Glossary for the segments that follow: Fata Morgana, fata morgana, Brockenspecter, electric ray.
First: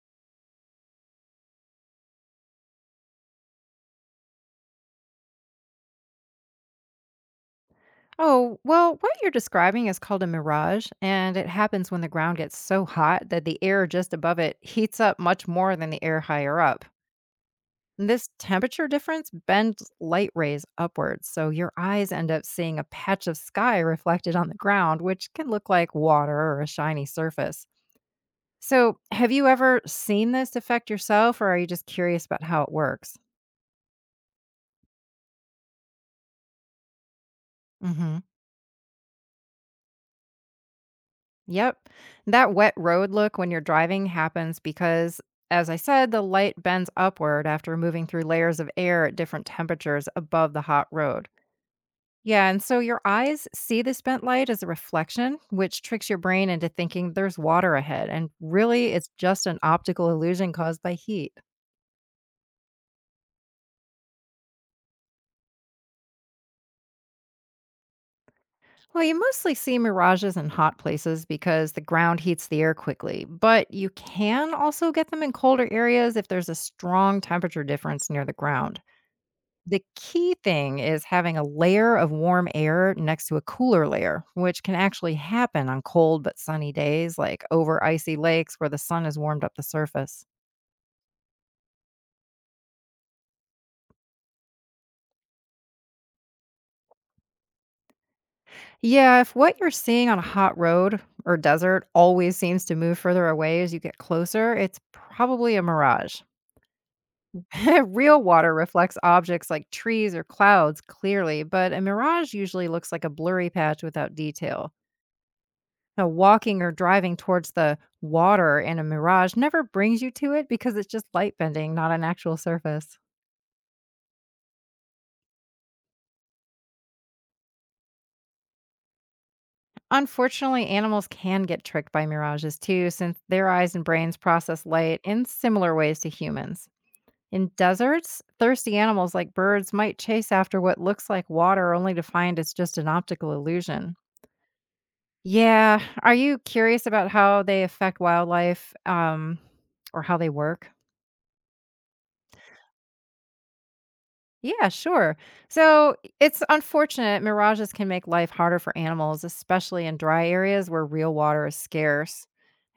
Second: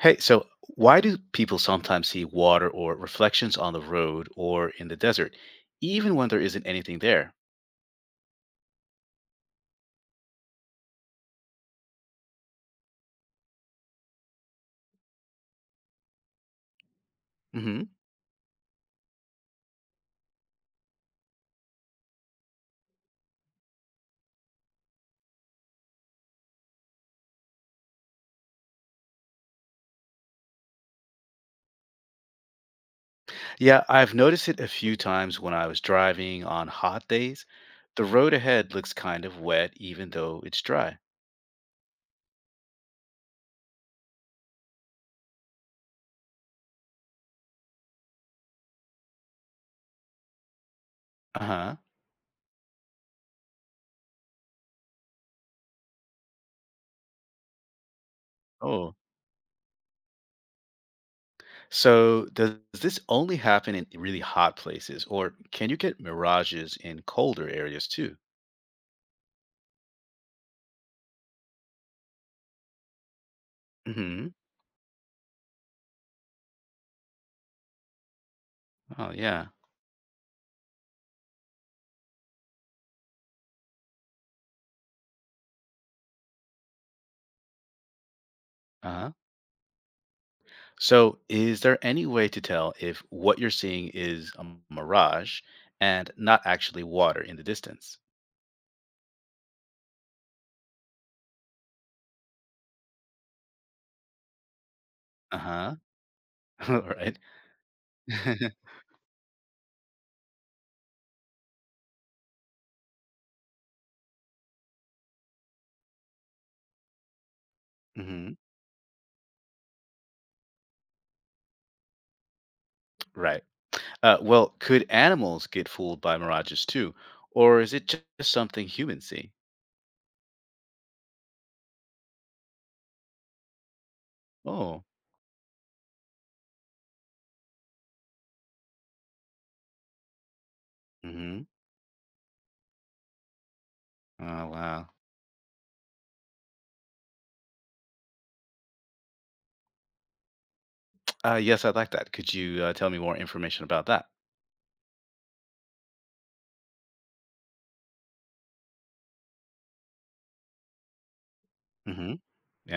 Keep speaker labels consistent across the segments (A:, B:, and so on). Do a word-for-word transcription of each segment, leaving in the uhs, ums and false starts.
A: Hey, so why do people sometimes see water or reflections on the road or in the desert, even when there isn't anything there?
B: Oh, well, what you're describing is called a mirage, and it happens when the ground gets so hot that the air just above it heats up much more than the air higher up.
A: Hmm.
B: This temperature difference bends light rays upwards, so your eyes end up seeing a patch of sky reflected on the ground, which can look like water or a shiny surface. So, have you ever seen this effect yourself, or are you just curious about how it works?
A: Yeah, I've noticed it a few times when I was driving on hot days. The
B: Mm-hmm.
A: road ahead looks kind of wet, even though it's dry.
B: Yep. That wet road look when you're driving happens because, as I said, the light bends upward after moving through layers of air at different temperatures above the hot road.
A: Uh huh.
B: Yeah, and so your eyes see this bent light as a reflection, which tricks your brain into thinking there's water ahead. And really,
A: Oh.
B: it's just an optical illusion caused by heat.
A: So, does this only happen in really hot places, or can you get mirages in colder areas too?
B: Well, you mostly see mirages in hot places because the ground heats the air quickly, but you
A: Hmm.
B: can also get them in colder areas if there's a strong temperature difference near the ground.
A: Oh, yeah.
B: The key thing is having a layer of warm air next to a cooler layer, which can actually happen on cold but sunny days, like over icy lakes where the
A: Uh
B: sun
A: huh.
B: has warmed up the surface.
A: So, is there any way to tell if what you're seeing is a mirage and not actually water in the distance?
B: Yeah, if what you're seeing on a hot road or desert always seems to move further away as you get closer, it's
A: Uh
B: probably a
A: huh.
B: mirage.
A: All right.
B: Real water reflects objects like trees or clouds clearly, but a mirage usually looks like a blurry patch without detail. Now, walking or driving towards the
A: Mhm.
B: water in a mirage never brings you to it because it's just light bending, not an actual surface.
A: Right. Uh, well, could animals get fooled by mirages too, or is it just something humans see?
B: Unfortunately, animals can get tricked by mirages too, since their eyes and brains process
A: Oh.
B: light in similar ways to humans. In deserts, thirsty animals like birds might chase after what looks like
A: Hmm.
B: water only to find it's just an optical illusion.
A: Oh wow.
B: Yeah. Are you curious about how they affect wildlife um, or how they work?
A: Uh, yes, I'd like that. Could you uh, tell me more information about that?
B: Yeah, sure. So it's unfortunate mirages can make life harder for animals, especially in dry areas where real water is
A: Hmm.
B: scarce.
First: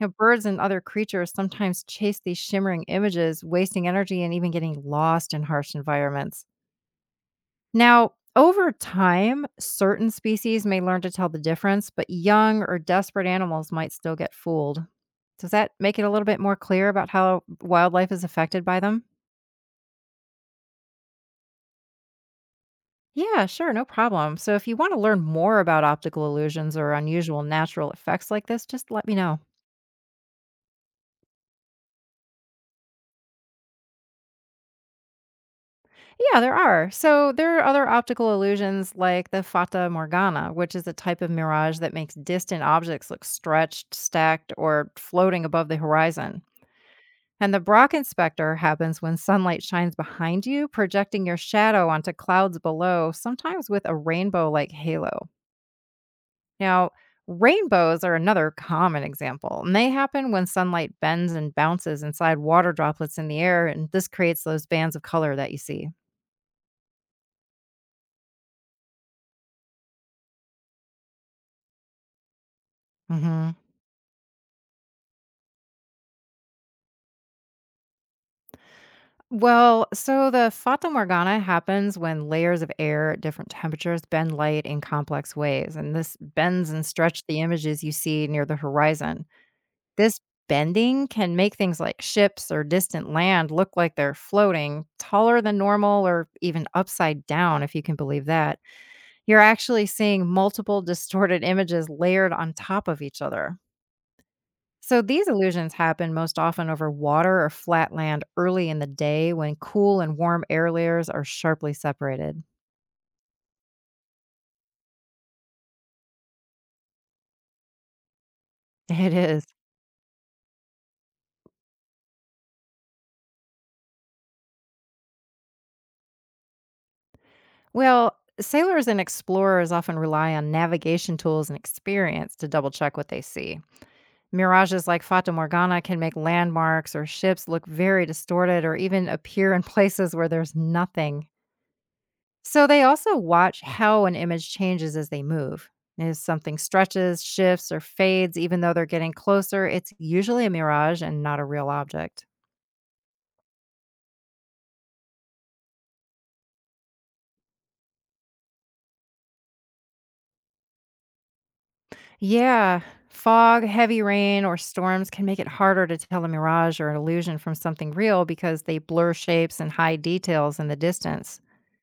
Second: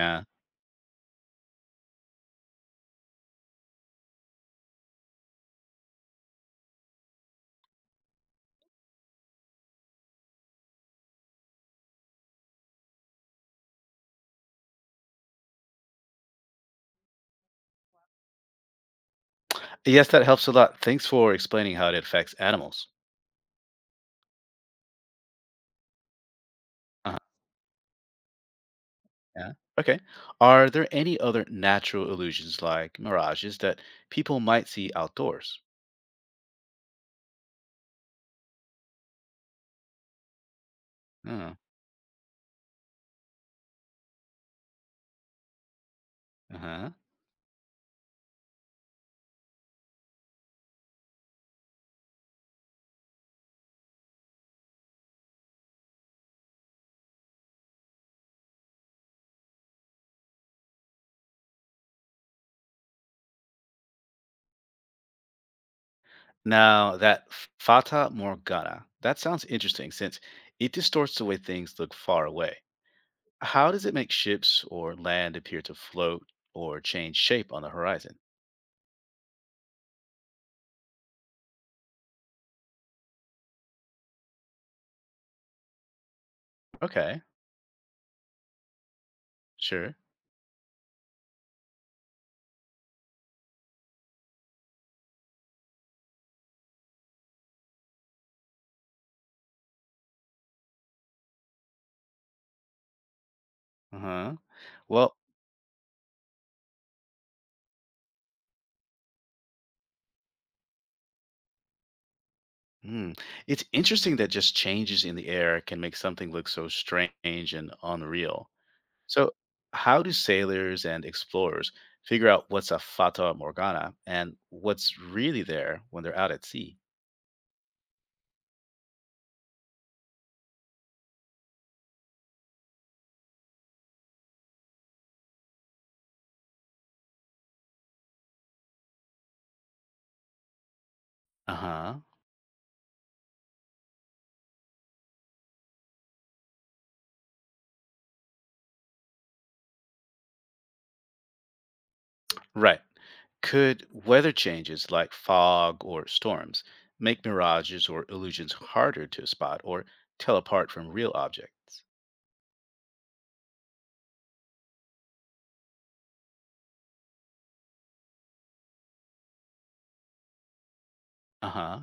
B: You know, birds and other creatures sometimes chase these shimmering images, wasting energy and even getting lost in harsh environments. Now, over time, certain species may learn to tell the difference, but young or desperate animals might still get fooled. Does that make it a little bit more clear about how wildlife is affected by them?
A: Yes, that helps a lot. Thanks for explaining how it affects animals.
B: Yeah, sure, no problem. So if you want to learn more about optical illusions or unusual natural effects like this, just let me know.
A: Yeah. Okay. Are there any other natural illusions like mirages that people might see outdoors?
B: Yeah, there are. So there are other optical illusions like the fata morgana, which is a type of
A: Oh,
B: mirage that makes distant objects look stretched, stacked, or floating above the horizon.
A: uh-huh.
B: And the Brockenspecter happens when sunlight shines behind you, projecting your shadow onto clouds below, sometimes with a rainbow like halo. Now, rainbows are another common example, and they happen when sunlight bends and bounces inside water droplets in the air, and this creates those bands of color that you see.
A: Now, that Fata Morgana, that sounds interesting since it distorts the way things look far away.
B: Hmm.
A: How does it make ships or land appear to float or change shape on the horizon?
B: Well, so the fata morgana happens when layers of air at different temperatures bend light in complex ways, and this bends and
A: Okay,
B: stretches the images you see near the horizon.
A: sure.
B: This bending can make things like ships or distant land look like they're floating, taller than normal, or even upside down, if you can believe that. You're actually seeing multiple distorted images layered on top of each other.
A: Uh-huh.
B: So
A: Well,
B: these illusions happen most often over water or flat land early in the day when cool and warm air layers are sharply separated.
A: hmm, it's interesting that just changes in the air can make something look so strange and unreal.
B: It
A: So,
B: is.
A: how do sailors and explorers figure out what's a Fata Morgana and what's really there when they're out at sea?
B: Well, sailors and explorers often rely on navigation tools and experience to double check what they see. Mirages like Fata Morgana can make landmarks or ships look very distorted or even appear in places where there's nothing.
A: Uh huh.
B: So they also watch how an image changes as they move. If something stretches, shifts, or fades, even though they're getting closer, it's usually a mirage and not a real object.
A: Right. Could weather changes like fog or storms make mirages or illusions harder to spot or tell apart from real objects?
B: Yeah, fog, heavy rain, or storms can make it harder to tell a mirage or an illusion from something real because they blur shapes and hide details in the distance.
A: Uh huh.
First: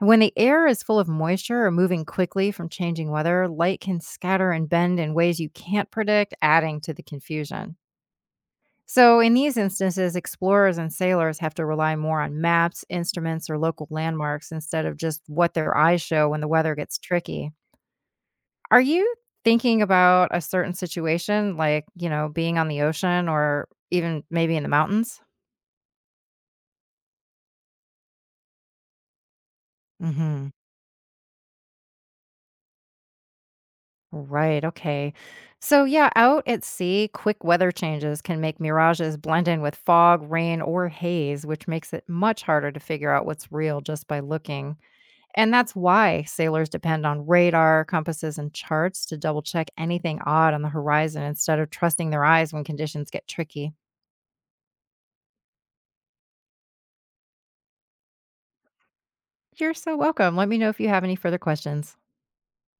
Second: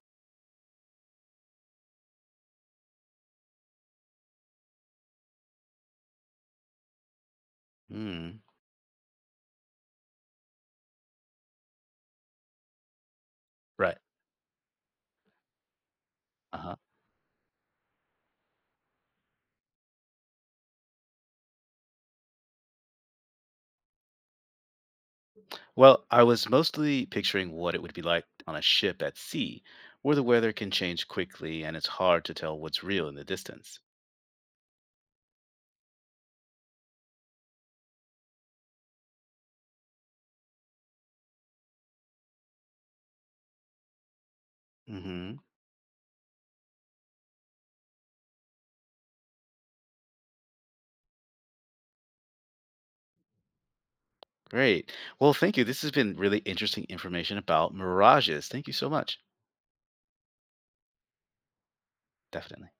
B: And when the air is full of moisture or moving quickly from changing weather, light can scatter and bend in ways you can't predict, adding to the confusion.
A: Hmm.
B: So, in these instances, explorers and sailors have to rely more on maps, instruments, or local
A: Right.
B: landmarks instead of just what their eyes show when the
A: Uh
B: weather
A: huh.
B: gets tricky. Are you thinking about a certain situation, like, you know, being on the ocean or even maybe in the mountains?
A: Well, I was mostly picturing what it would be like on a ship at sea, where the
B: Hmm.
A: weather can change quickly and it's hard to tell what's real in the distance.
B: Right. Okay. So, yeah, out at sea, quick weather changes can make mirages blend in with fog, rain, or haze, which makes it much harder to figure out what's real just by looking.
A: Mm hmm.
B: And that's why sailors depend on radar, compasses, and charts to double check anything odd on the horizon instead of trusting their eyes when conditions get tricky.
A: Great. Well, thank you. This has been really interesting information about mirages. Thank you so much.
B: You're so welcome. Let me know if you have any further questions.
A: Definitely.